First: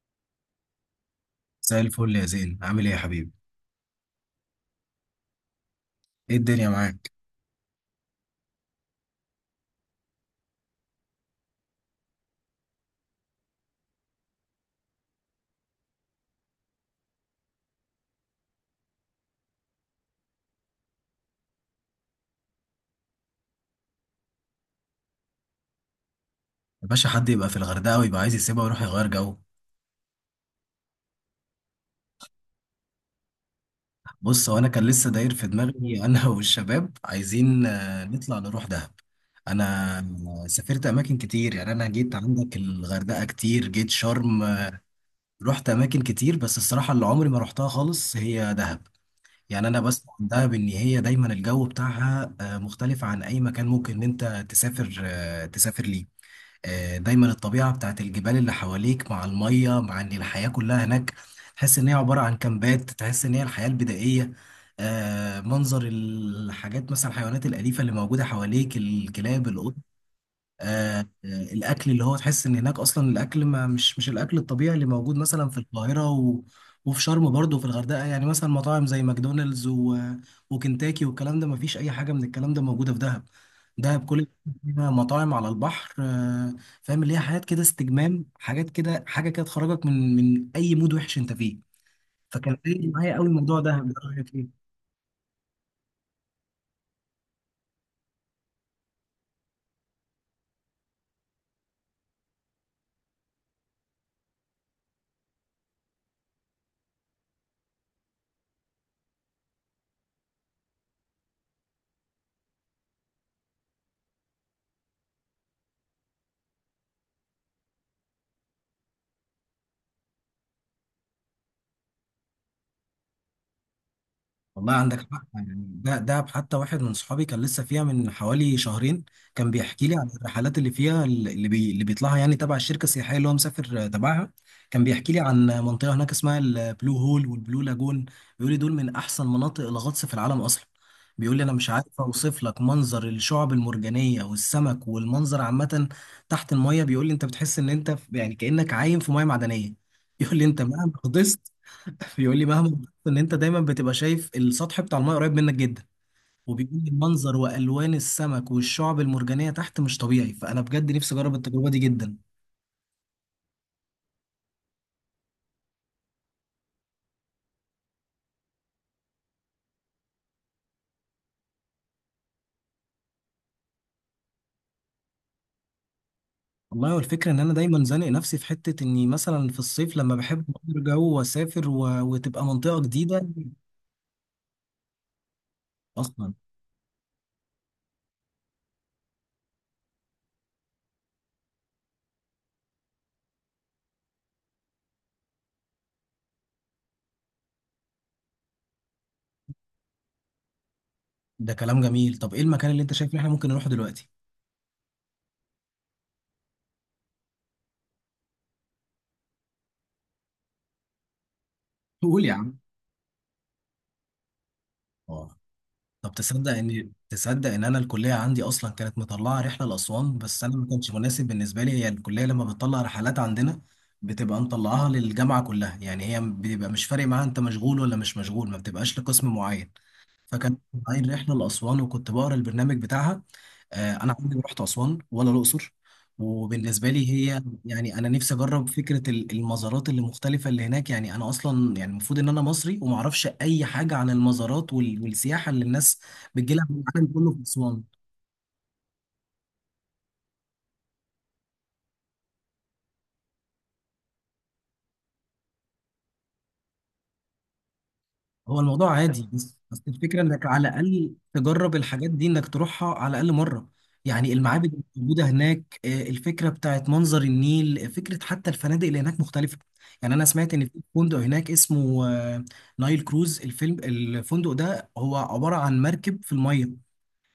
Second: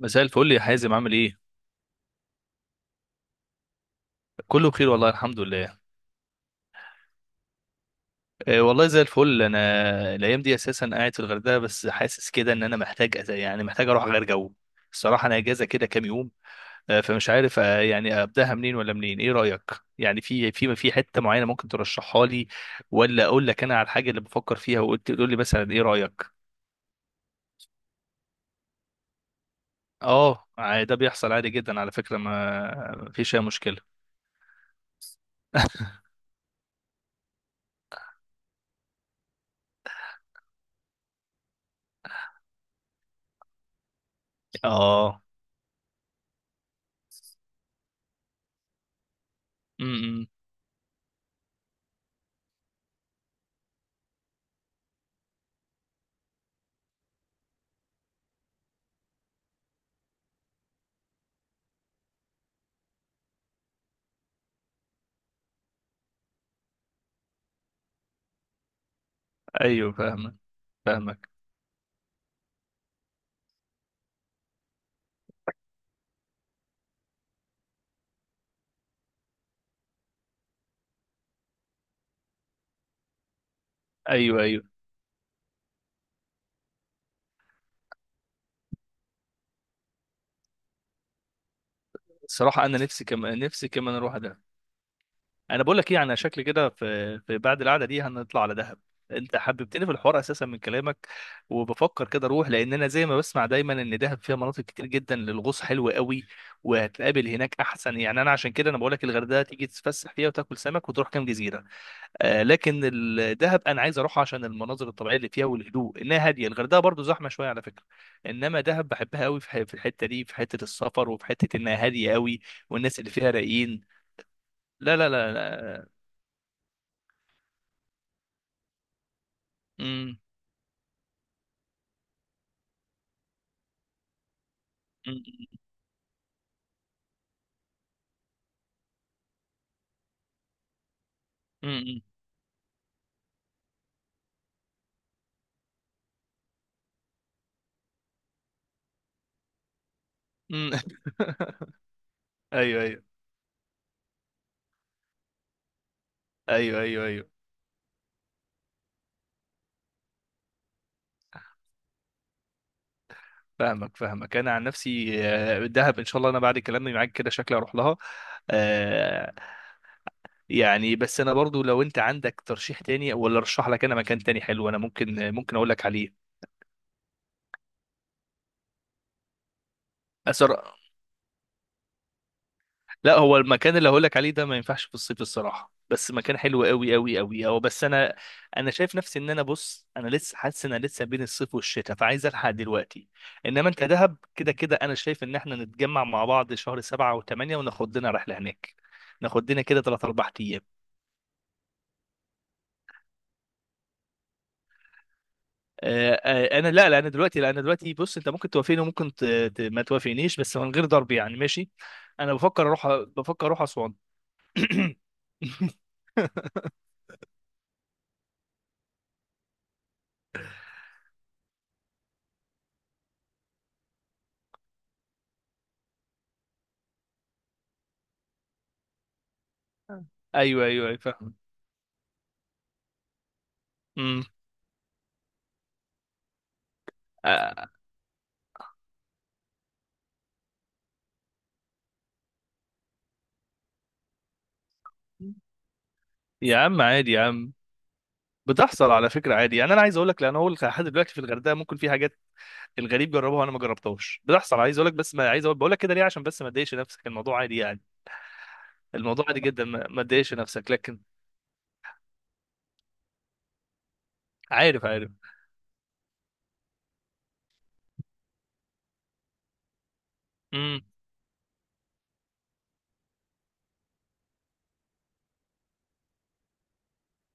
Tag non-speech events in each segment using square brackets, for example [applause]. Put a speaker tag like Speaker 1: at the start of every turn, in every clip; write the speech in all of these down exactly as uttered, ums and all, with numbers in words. Speaker 1: مساء الفل يا حازم، عامل ايه؟
Speaker 2: زي الفل يا زين، عامل ايه يا حبيبي؟
Speaker 1: كله بخير والله، الحمد لله.
Speaker 2: ايه الدنيا معاك؟
Speaker 1: آه، والله زي الفل انا. الايام دي اساسا قاعد في الغردقه، بس حاسس كده ان انا محتاج أز- يعني محتاج اروح اغير جو. الصراحه انا اجازه كده كام يوم. آه، فمش عارف، آه، يعني ابداها منين ولا منين، ايه رايك؟ يعني في في في حته معينه ممكن ترشحها لي؟ ولا اقول لك انا على الحاجه اللي بفكر فيها وقلت تقول لي مثلا ايه رايك.
Speaker 2: يا باشا، حد يبقى في الغردقه ويبقى عايز يسيبها ويروح يغير جو؟
Speaker 1: اه ع- ده بيحصل عادي جدا على فكره. ما ما فيش اي مشكله.
Speaker 2: بص، هو انا كان لسه داير في دماغي انا [laughs] والشباب عايزين، آه، نطلع نروح دهب. انا سافرت اماكن كتير، يعني انا جيت عندك الغردقه كتير، جيت شرم آه،
Speaker 1: اه.
Speaker 2: رحت اماكن كتير، بس الصراحه اللي عمري ما رحتها خالص هي دهب. يعني انا بسمع
Speaker 1: امم.
Speaker 2: عن دهب ان هي دايما الجو بتاعها آه، مختلف عن اي مكان ممكن ان انت تسافر آه، تسافر ليه. آه، دايما الطبيعة بتاعت الجبال اللي حواليك مع المية، مع ان الحياة كلها هناك تحس ان هي عبارة عن كامبات، تحس ان هي الحياة البدائية. آه، منظر الحاجات، مثلا الحيوانات الأليفة اللي موجودة حواليك، الكلاب، القط
Speaker 1: ايوه، فاهمك.
Speaker 2: آه، آه،
Speaker 1: فاهمك.
Speaker 2: الاكل اللي هو تحس ان هناك اصلا الاكل ما مش مش الاكل الطبيعي اللي موجود مثلا في القاهره و... وفي شرم برضه وفي الغردقه، يعني مثلا مطاعم زي ماكدونالدز و... وكنتاكي، والكلام ده ما فيش اي حاجه من الكلام ده موجوده في دهب. دهب كل
Speaker 1: ايوه، ايوه.
Speaker 2: فيها مطاعم على البحر آه، فاهم اللي هي حاجات كده استجمام، حاجات كده، حاجه كده تخرجك من من اي مود وحش انت فيه. فكان
Speaker 1: الصراحه انا
Speaker 2: فارق
Speaker 1: نفسي
Speaker 2: معايا قوي
Speaker 1: كمان،
Speaker 2: موضوع
Speaker 1: نفسي
Speaker 2: دهب ده،
Speaker 1: كمان اروح
Speaker 2: رايك
Speaker 1: دهب.
Speaker 2: إيه؟
Speaker 1: انا بقول لك ايه، انا شكلي كده في في بعد القعده دي هنطلع على دهب. انت حببتني في الحوار اساسا من كلامك. وبفكر كده اروح، لان انا زي ما بسمع دايما ان دهب فيها مناطق كتير جدا للغوص حلوه قوي. وهتقابل هناك احسن. يعني انا عشان كده انا بقول لك الغردقه تيجي تتفسح فيها وتاكل سمك وتروح كام جزيره، آه، لكن الدهب انا عايز اروح عشان المناظر الطبيعيه اللي فيها والهدوء، انها هاديه. الغردقه برضو زحمه شويه على فكره. انما دهب بحبها قوي في ح- في الحته دي، في حته السفر وفي حته انها هاديه قوي. والناس اللي فيها رايقين.
Speaker 2: والله
Speaker 1: لا،
Speaker 2: عندك
Speaker 1: لا،
Speaker 2: حق،
Speaker 1: لا،
Speaker 2: يعني
Speaker 1: لا.
Speaker 2: ده دهب. حتى واحد من صحابي كان لسه فيها من حوالي شهرين، كان بيحكي لي عن
Speaker 1: امم.
Speaker 2: الرحلات اللي فيها اللي, بي اللي بيطلعها، يعني تبع الشركة السياحية اللي هو مسافر تبعها. كان بيحكي لي عن منطقة هناك اسمها البلو هول والبلو لاجون، بيقول لي دول من أحسن مناطق الغطس في العالم أصلا. بيقول لي أنا مش عارف
Speaker 1: امم.
Speaker 2: أوصف لك منظر الشعب المرجانية والسمك والمنظر عامة تحت المية. بيقول لي أنت بتحس إن أنت في- يعني كأنك عايم في مية معدنية. [laughs] بيقول لي أنت
Speaker 1: امم.
Speaker 2: مهما غطست،
Speaker 1: [laughs]
Speaker 2: [laughs] بيقول لي مهما
Speaker 1: ايوه، ايوه،
Speaker 2: ان انت دايما بتبقى شايف السطح بتاع الماء قريب منك جدا،
Speaker 1: ايوه.
Speaker 2: وبيكون
Speaker 1: ايوه، ايوه،
Speaker 2: المنظر والوان السمك والشعب المرجانيه تحت مش طبيعي. فانا بجد نفسي اجرب التجربه دي جدا.
Speaker 1: فاهمك. فاهمك. انا عن نفسي، آه، دهب ان شاء الله انا بعد كلامي معاك كده شكلي اروح لها. آه، يعني بس انا برضو لو انت عندك ترشيح تاني، ولا ارشح لك انا مكان تاني حلو انا ممكن، ممكن اقول لك عليه.
Speaker 2: والله، والفكره ان انا دايما زانق نفسي في حته اني مثلا في الصيف لما بحب
Speaker 1: أسر...
Speaker 2: اغير جو واسافر و... وتبقى منطقه
Speaker 1: لا،
Speaker 2: جديده
Speaker 1: هو المكان اللي هقول لك عليه ده ما ينفعش في الصيف الصراحه، بس
Speaker 2: اصلا.
Speaker 1: مكان حلو قوي قوي قوي. هو بس انا، انا شايف نفسي ان انا بص انا لسه حاسس ان انا لسه بين الصيف والشتاء فعايز الحق دلوقتي. انما انت دهب كده كده انا شايف ان احنا نتجمع مع بعض شهر سبعة وثمانية وناخد لنا رحله هناك. ناخد لنا كده ثلاث اربع ايام.
Speaker 2: ده كلام جميل. طب ايه المكان اللي انت شايف ان احنا ممكن نروحه دلوقتي؟
Speaker 1: آه، آه، انا، لا لا، انا دلوقتي، لا، انا دلوقتي بص انت ممكن توافقني وممكن ت... ت- ما توافقنيش، بس من غير ضرب يعني، ماشي.
Speaker 2: تقول يا
Speaker 1: انا
Speaker 2: عم.
Speaker 1: بفكر اروح. بفكر اروح اسوان.
Speaker 2: اه. طب تصدق
Speaker 1: [laughs] [coughs]
Speaker 2: ان تصدق ان انا الكليه عندي اصلا كانت مطلعه رحله لاسوان، بس انا ما كانش مناسب بالنسبه لي. هي الكليه لما بتطلع رحلات عندنا بتبقى مطلعاها للجامعه كلها، يعني هي بيبقى مش فارق معاها انت مشغول ولا مش مشغول، ما بتبقاش لقسم معين. فكان
Speaker 1: ايوه، ايوه، أيوة،
Speaker 2: عايز رحله
Speaker 1: فاهم.
Speaker 2: لاسوان وكنت بقرا البرنامج بتاعها. آه، انا
Speaker 1: امم.
Speaker 2: عمري ما رحت اسوان ولا الاقصر، وبالنسبه لي هي،
Speaker 1: آه.
Speaker 2: يعني انا نفسي اجرب فكره ال- المزارات اللي مختلفه اللي هناك. يعني انا اصلا يعني المفروض ان انا مصري وما اعرفش اي حاجه عن المزارات وال- والسياحه اللي الناس بتجي
Speaker 1: يا
Speaker 2: لها من
Speaker 1: عم
Speaker 2: العالم
Speaker 1: عادي يا
Speaker 2: كله في
Speaker 1: عم.
Speaker 2: اسوان.
Speaker 1: بتحصل على فكره عادي يعني. انا عايز اقول لك، لان هو لحد دلوقتي في الغردقه ممكن في حاجات الغريب جربها انا ما جربتهاش، بتحصل. عايز اقول لك بس ما عايز اقول، بقول لك كده ليه عشان بس ما تضايقش نفسك، الموضوع عادي يعني.
Speaker 2: هو الموضوع
Speaker 1: الموضوع
Speaker 2: عادي،
Speaker 1: عادي
Speaker 2: بس
Speaker 1: جدا،
Speaker 2: بس
Speaker 1: ما ما
Speaker 2: الفكره
Speaker 1: تضايقش
Speaker 2: انك على
Speaker 1: نفسك، لكن
Speaker 2: الاقل تجرب الحاجات دي، انك تروحها على الاقل مره. يعني المعابد اللي
Speaker 1: عارف. عارف.
Speaker 2: موجوده هناك، آه، الفكره بتاعت منظر النيل، آه، فكره حتى الفنادق اللي هناك مختلفه. يعني انا سمعت ان في
Speaker 1: امم.
Speaker 2: فندق هناك اسمه آه، نايل كروز الفيلم. الفندق ده هو عباره عن مركب في الميه.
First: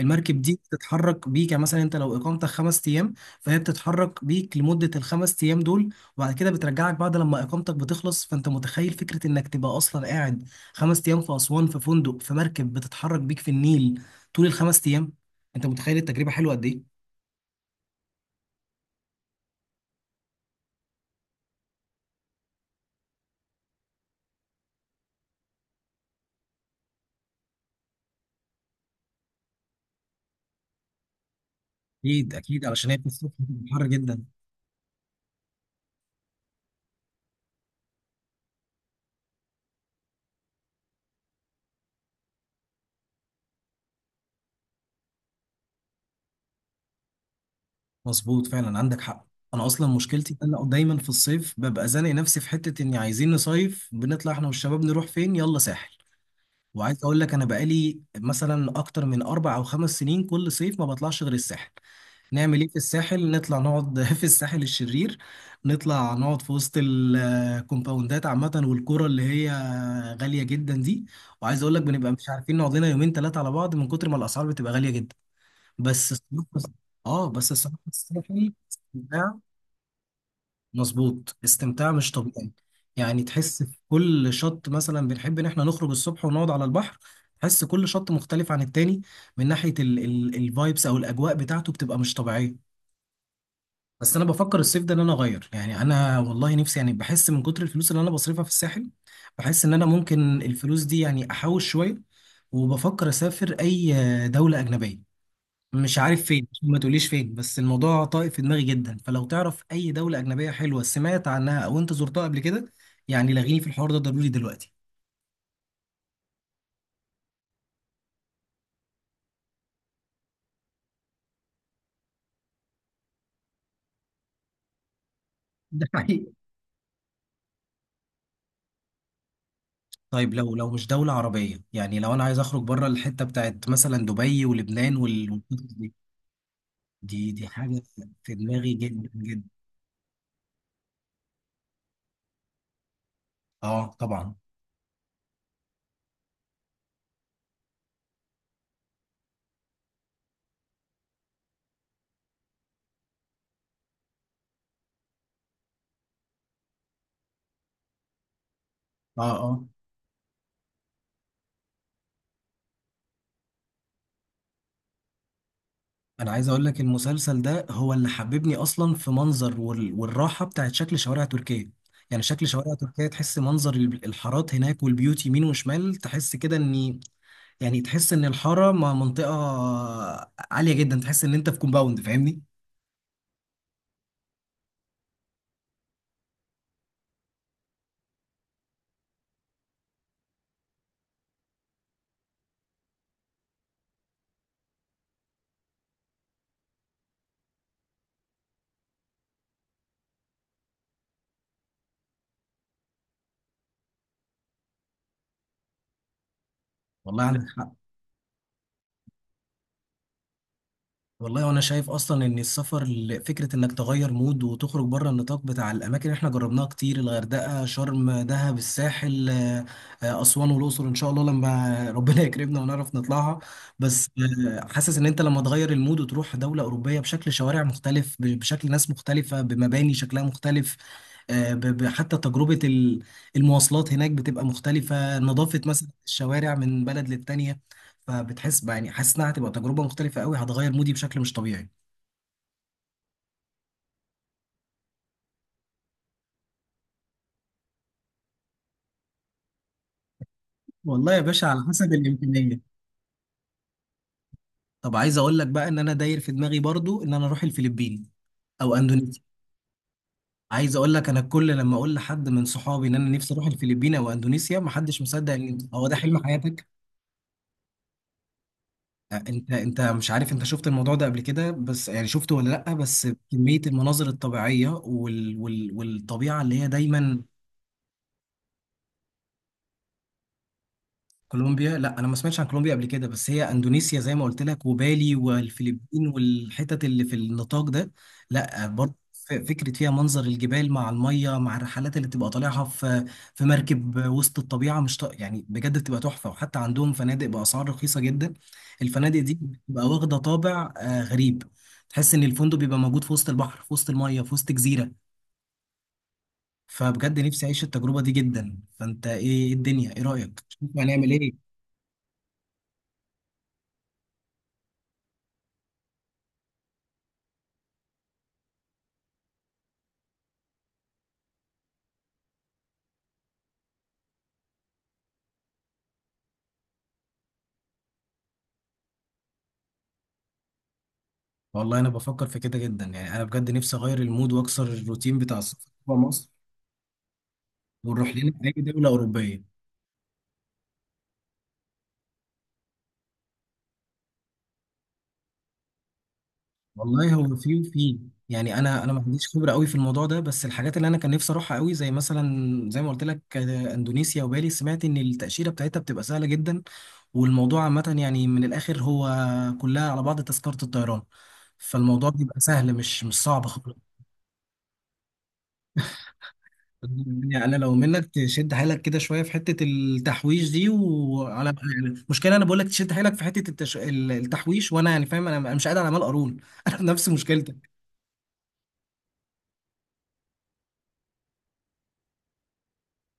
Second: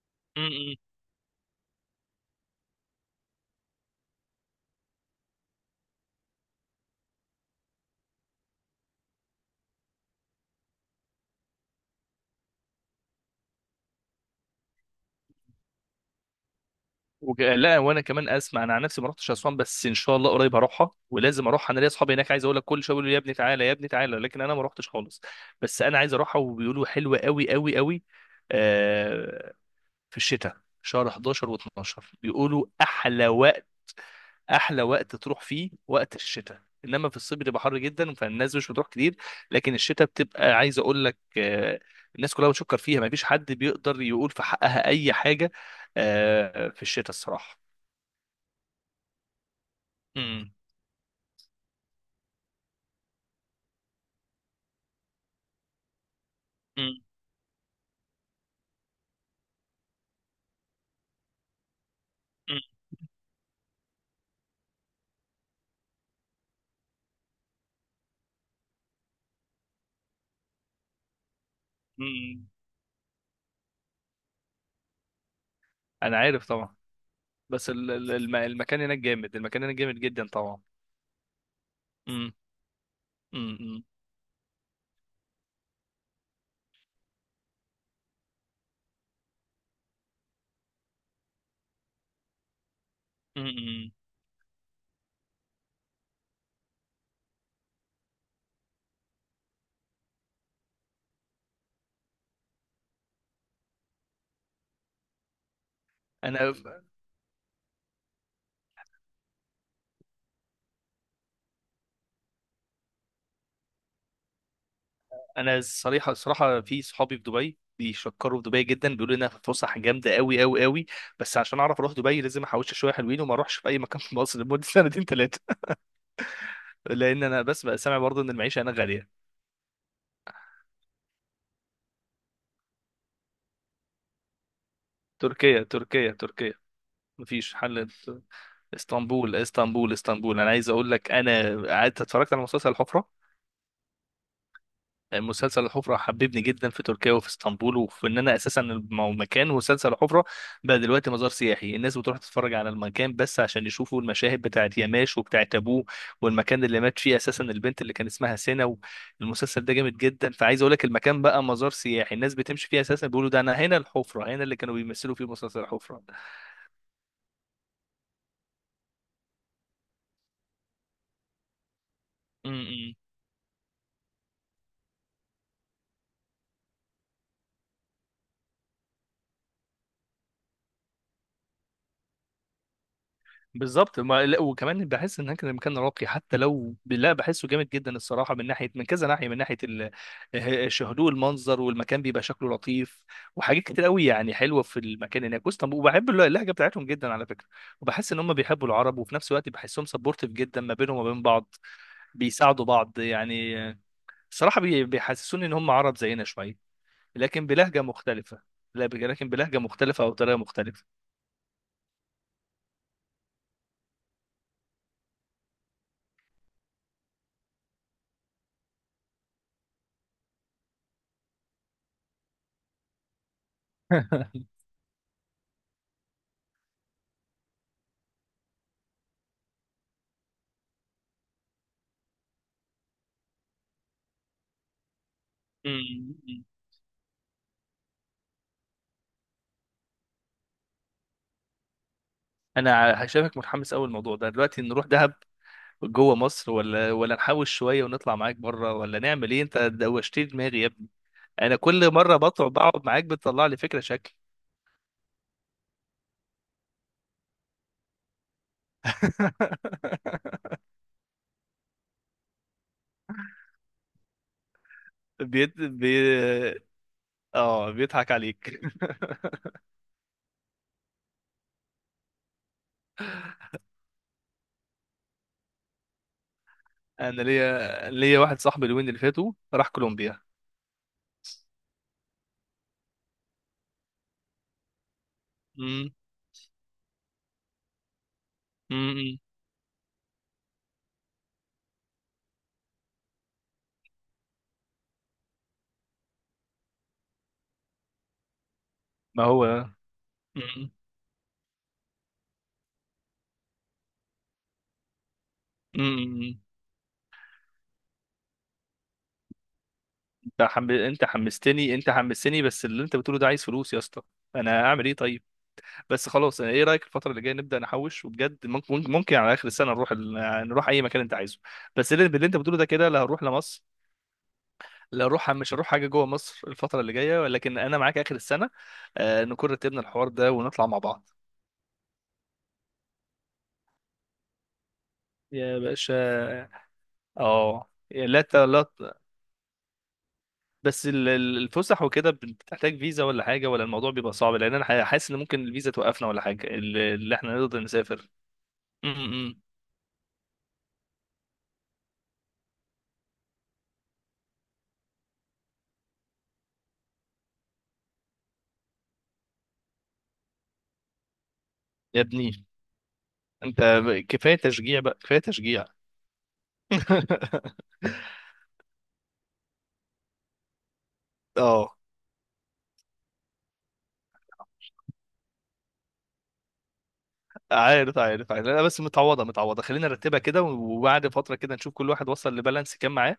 Speaker 2: المركب دي
Speaker 1: امم.
Speaker 2: بتتحرك بيك، يعني مثلا انت لو اقامتك خمس ايام فهي بتتحرك بيك لمده الخمس ايام دول، وبعد كده بترجعك بعد لما اقامتك بتخلص. فانت متخيل فكره انك تبقى اصلا قاعد خمس ايام في اسوان في فندق في مركب بتتحرك بيك في النيل طول الخمس ايام؟ انت متخيل التجربه حلوه قد ايه؟
Speaker 1: وج- لا، وانا كمان اسمع، انا عن نفسي ما رحتش اسوان، بس ان شاء الله قريب هروحها، ولازم اروح. انا ليا اصحابي هناك عايز اقول لك كل شويه بيقولوا لي يا ابني تعالى، يا ابني تعالى، لكن انا ما رحتش خالص. بس انا عايز اروحها، وبيقولوا حلوه قوي قوي قوي. آه في الشتاء شهر حداشر و12
Speaker 2: اكيد اكيد،
Speaker 1: بيقولوا
Speaker 2: علشان هي في
Speaker 1: احلى
Speaker 2: الصيف
Speaker 1: وقت.
Speaker 2: بتبقى حر جدا.
Speaker 1: احلى وقت تروح فيه وقت الشتاء، انما في الصيف بتبقى حر جدا فالناس مش بتروح كتير. لكن الشتاء بتبقى، عايز اقول لك، آه، الناس كلها بتشكر فيها، ما فيش حد بيقدر يقول في حقها اي حاجه. آه، في الشتاء الصراحه.
Speaker 2: مظبوط، فعلا عندك حق. انا اصلا مشكلتي
Speaker 1: امم.
Speaker 2: ان انا دايما في الصيف ببقى زانق نفسي في حته اني عايزين نصيف، بنطلع احنا والشباب نروح فين، يلا ساحل.
Speaker 1: امم.
Speaker 2: وعايز اقول لك انا بقالي مثلا اكتر من اربع او خمس سنين كل صيف ما بطلعش غير الساحل. نعمل ايه في الساحل؟ نطلع نقعد [laughs] في الساحل الشرير، نطلع نقعد في وسط الكومباوندات عامه والقرى اللي هي غاليه جدا دي. وعايز اقول لك بنبقى مش
Speaker 1: امم.
Speaker 2: عارفين نقعد لنا يومين ثلاثه على بعض من كتر ما الاسعار بتبقى غاليه جدا. بس
Speaker 1: انا عارف
Speaker 2: الصراحة-
Speaker 1: طبعا.
Speaker 2: اه بس
Speaker 1: بس
Speaker 2: الصراحه
Speaker 1: ال- ال- الم- المكان هناك جامد،
Speaker 2: الساحل
Speaker 1: المكان هناك جامد جدا طبعا.
Speaker 2: مظبوط، استمتاع مش
Speaker 1: امم.
Speaker 2: طبيعي. يعني تحس في
Speaker 1: امم.
Speaker 2: كل شط، مثلا بنحب ان احنا نخرج الصبح ونقعد على البحر، تحس كل شط مختلف عن التاني من ناحية الفايبس او الاجواء بتاعته، بتبقى مش طبيعية.
Speaker 1: امم.
Speaker 2: بس انا بفكر الصيف ده ان انا اغير، يعني انا والله نفسي يعني بحس من كتر الفلوس اللي انا بصرفها في الساحل، بحس ان انا ممكن الفلوس دي يعني احوش شوية، وبفكر اسافر اي دولة اجنبية. مش عارف فين،
Speaker 1: انا
Speaker 2: ما تقوليش فين، بس الموضوع طايف في دماغي جدا. فلو تعرف اي دولة اجنبية حلوة سمعت عنها او انت زرتها قبل كده، يعني لغيني في الحوار ده ضروري دلوقتي.
Speaker 1: انا الصريحه الصراحه، في صحابي في دبي بيشكروا في دبي جدا، بيقولوا انها فسح جامده قوي قوي قوي. بس عشان اعرف اروح دبي لازم احوش شويه حلوين، وما اروحش في اي مكان في مصر لمده [laughs] سنتين ثلاثه.
Speaker 2: ده حقيقي.
Speaker 1: لان انا بس بقى سامع برضه ان المعيشه هناك غاليه.
Speaker 2: طيب، لو لو مش دولة عربية، يعني لو انا عايز اخرج بره الحتة بتاعت مثلا دبي ولبنان وال
Speaker 1: تركيا،
Speaker 2: والحتت دي،
Speaker 1: تركيا، تركيا.
Speaker 2: دي دي
Speaker 1: مفيش
Speaker 2: حاجة
Speaker 1: حل.
Speaker 2: في دماغي جدا
Speaker 1: اسطنبول،
Speaker 2: جدا.
Speaker 1: اسطنبول، اسطنبول. انا عايز اقول لك انا قعدت اتفرجت على مسلسل الحفره.
Speaker 2: اه طبعا.
Speaker 1: مسلسل الحفرة حببني جدا في تركيا وفي اسطنبول، وفي ان انا اساسا الم- مكان. ومسلسل الحفرة بقى دلوقتي مزار سياحي، الناس بتروح تتفرج على المكان بس عشان يشوفوا المشاهد بتاعت ياماش وبتاعت ابوه والمكان اللي مات فيه اساسا البنت اللي كان اسمها سينا.
Speaker 2: اه اه
Speaker 1: المسلسل ده جامد جدا، فعايز اقول لك المكان بقى مزار سياحي، الناس بتمشي فيه اساسا بيقولوا ده انا هنا الحفرة، هنا اللي كانوا بيمثلوا فيه مسلسل الحفرة.
Speaker 2: انا عايز اقول لك المسلسل ده هو اللي حببني اصلا في منظر وال- والراحه بتاعت شكل شوارع تركيا. يعني شكل
Speaker 1: م-
Speaker 2: شوارع
Speaker 1: م.
Speaker 2: تركيا، تحس منظر ال- الحارات هناك والبيوت يمين وشمال، تحس كده ان، يعني تحس ان الحاره ما- منطقه عاليه جدا، تحس ان انت في كومباوند، فاهمني؟
Speaker 1: بالظبط. ما لا، وكمان بحس ان كان المكان راقي حتى، لو لا بحسه جامد جدا الصراحه من ناحيه، من كذا ناحيه، من ناحيه ال- ش- هدوء المنظر، والمكان بيبقى شكله لطيف. وحاجات كتير قوي يعني حلوه في المكان هناك واسطنبول، وبحب الل- اللهجه بتاعتهم جدا على فكره. وبحس ان هم بيحبوا العرب، وفي نفس الوقت بحسهم سبورتيف جدا ما بينهم وما بين بعض، بيساعدوا بعض يعني. آه، الصراحه بي- بيحسسوني ان هم عرب زينا شويه،
Speaker 2: والله عندك
Speaker 1: لكن
Speaker 2: حق.
Speaker 1: بلهجه مختلفه. لا، ب- لكن بلهجه مختلفه او طريقه مختلفه.
Speaker 2: والله وانا شايف اصلا ان السفر ل- فكره انك تغير مود وتخرج بره النطاق بتاع الاماكن اللي احنا جربناها كتير، الغردقه، شرم، دهب، الساحل، آه، آه، اسوان والاقصر ان شاء الله لما [laughs] ربنا يكرمنا ونعرف نطلعها. بس آه، حاسس ان انت لما تغير المود وتروح دوله اوروبيه بشكل شوارع مختلف، ب- بشكل ناس مختلفه، بمباني شكلها مختلف، آه، ب- ب- حتى تجربه ال- المواصلات هناك بتبقى مختلفه، نظافه مثلا
Speaker 1: [laughs]
Speaker 2: الشوارع من بلد للتانيه. فبتحس بقى، يعني حاسس انها هتبقى تجربه مختلفه قوي، هتغير مودي بشكل مش طبيعي.
Speaker 1: انا شايفك متحمس قوي الموضوع ده دلوقتي. نروح دهب جوه مصر، ولا ولا نحوش شويه ونطلع معاك بره، ولا نعمل ايه؟ انت دوشتني دماغي يا ابني.
Speaker 2: والله يا باشا
Speaker 1: انا
Speaker 2: على حسب
Speaker 1: كل مره بطلع
Speaker 2: الامكانيه.
Speaker 1: بقعد معاك بتطلع لي فكره شكل.
Speaker 2: طب عايز اقول لك بقى ان انا داير في دماغي برضو ان انا اروح الفلبين او اندونيسيا.
Speaker 1: [laughs]
Speaker 2: عايز اقول لك انا كل لما اقول لحد من صحابي ان انا نفسي اروح الفلبين او اندونيسيا محدش مصدق
Speaker 1: بيت
Speaker 2: ان هو
Speaker 1: بي...
Speaker 2: ده حلم حياتك.
Speaker 1: اه، بيضحك عليك.
Speaker 2: آه، انت انت مش عارف، انت شفت الموضوع ده قبل كده بس يعني، شفته ولا لا؟ بس كميه المناظر الطبيعيه وال... وال... والطبيعه اللي هي دايما.
Speaker 1: انا ليا ليا واحد صاحبي الوين اللي فاتوا راح كولومبيا.
Speaker 2: كولومبيا؟ لا انا ما سمعتش عن كولومبيا قبل كده، بس هي اندونيسيا زي ما قلت لك، وبالي
Speaker 1: امم.
Speaker 2: والفلبين والحتت اللي في النطاق ده، لا برضه
Speaker 1: امم.
Speaker 2: ف- فكره فيها منظر الجبال مع الميه مع الرحلات اللي بتبقى طالعها في في مركب وسط الطبيعه، مش ط... يعني بجد بتبقى تحفه، وحتى عندهم فنادق باسعار رخيصه جدا. الفنادق
Speaker 1: ما
Speaker 2: دي
Speaker 1: هو.
Speaker 2: بتبقى واخده
Speaker 1: امم.
Speaker 2: طابع آه، غريب، تحس ان الفندق بيبقى موجود في وسط البحر، في وسط الميه، في وسط جزيره.
Speaker 1: امم.
Speaker 2: فبجد نفسي اعيش التجربه دي جدا. فانت ايه؟ إيه الدنيا، ايه رايك؟
Speaker 1: انت
Speaker 2: شوف
Speaker 1: حم... انت
Speaker 2: هنعمل ايه.
Speaker 1: حمستني، انت حمستني، بس اللي انت بتقوله ده عايز فلوس يا اسطى. انا اعمل ايه طيب؟ بس خلاص، يعني ايه رايك الفتره اللي جايه نبدا نحوش، وبجد ممكن، ممكن، ممكن على اخر السنه نروح ال... يعني نروح اي مكان انت عايزه. بس اللي اللي انت بتقوله ده كده لا هروح لمصر. لا هروح، مش هروح حاجه جوه مصر الفتره اللي جايه، ولكن انا معاك اخر السنه. آه نكون رتبنا الحوار ده ونطلع مع بعض.
Speaker 2: والله انا بفكر في كده جدا، يعني انا بجد نفسي اغير المود واكسر الروتين بتاع
Speaker 1: يا
Speaker 2: السفر جوه مصر
Speaker 1: باشا. اه يعني
Speaker 2: ونروح
Speaker 1: لا
Speaker 2: لنا
Speaker 1: ت-
Speaker 2: اي
Speaker 1: لا
Speaker 2: دوله
Speaker 1: ت-
Speaker 2: اوروبيه.
Speaker 1: بس ال- ال- الفسح وكده بتحتاج فيزا ولا حاجه، ولا الموضوع بيبقى صعب؟ لان انا ح- حاسس ان ممكن الفيزا توقفنا ولا حاجه اللي
Speaker 2: والله
Speaker 1: اللي
Speaker 2: هو
Speaker 1: احنا
Speaker 2: في
Speaker 1: نقدر
Speaker 2: وفي،
Speaker 1: نسافر.
Speaker 2: يعني انا
Speaker 1: م-
Speaker 2: انا ما
Speaker 1: م-
Speaker 2: عنديش
Speaker 1: م.
Speaker 2: خبره قوي في الموضوع ده، بس الحاجات اللي انا كان نفسي اروحها قوي زي مثلا زي ما قلت لك، آه، اندونيسيا وبالي، سمعت ان التاشيره بتاعتها بتبقى سهله جدا، والموضوع عامه يعني من الاخر هو كلها على بعض تذكره الطيران،
Speaker 1: يا
Speaker 2: فالموضوع بيبقى
Speaker 1: ابني
Speaker 2: سهل، مش مش صعب
Speaker 1: انت
Speaker 2: خالص.
Speaker 1: ب- كفايه تشجيع بقى، كفايه تشجيع.
Speaker 2: يعني انا لو منك
Speaker 1: [laughs]
Speaker 2: تشد حيلك كده شويه في حته التحويش دي وعلى،
Speaker 1: اه
Speaker 2: يعني مشكله، انا بقول لك تشد حيلك في حته التش... ال- التحويش، وانا يعني فاهم انا، أنا مش قادر على مال قارون، [laughs] انا نفس مشكلتك.
Speaker 1: عارف، عارف، عارف. لا، بس متعوضه، متعوضه، خلينا نرتبها كده، وبعد فتره كده نشوف كل واحد وصل لبالانس كام معاه،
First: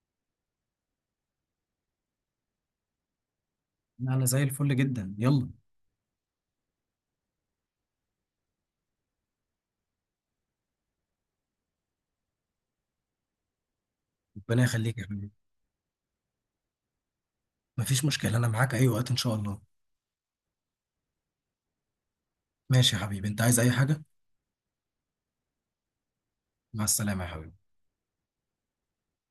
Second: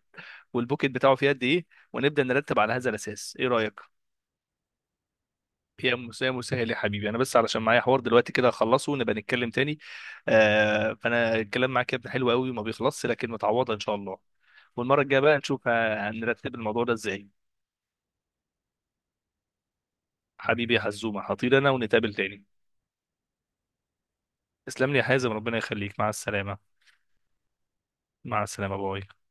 Speaker 1: والبوكيت بتاعه فيه قد ايه، ونبدا نرتب على هذا الاساس. ايه رايك؟
Speaker 2: لا، انا زي الفل جدا، يلا.
Speaker 1: يا مسا يا مسهل يا حبيبي، انا بس علشان معايا حوار دلوقتي كده اخلصه ونبقى نتكلم تاني. آه فانا الكلام معاك يا ابني حلو قوي وما بيخلصش، لكن متعوضه ان شاء الله.
Speaker 2: ربنا يخليك
Speaker 1: والمره
Speaker 2: يا
Speaker 1: الجايه
Speaker 2: حبيبي.
Speaker 1: بقى نشوف ه- هنرتب الموضوع ده ازاي.
Speaker 2: مفيش مشكله، انا معاك اي وقت ان شاء الله.
Speaker 1: حبيبي يا حزومه، هطير انا ونتقابل تاني.
Speaker 2: ماشي يا حبيبي، انت عايز اي حاجه؟
Speaker 1: تسلم لي يا حازم، ربنا يخليك، مع السلامه.
Speaker 2: مع السلامه يا حبيبي.
Speaker 1: مع السلامه. باي.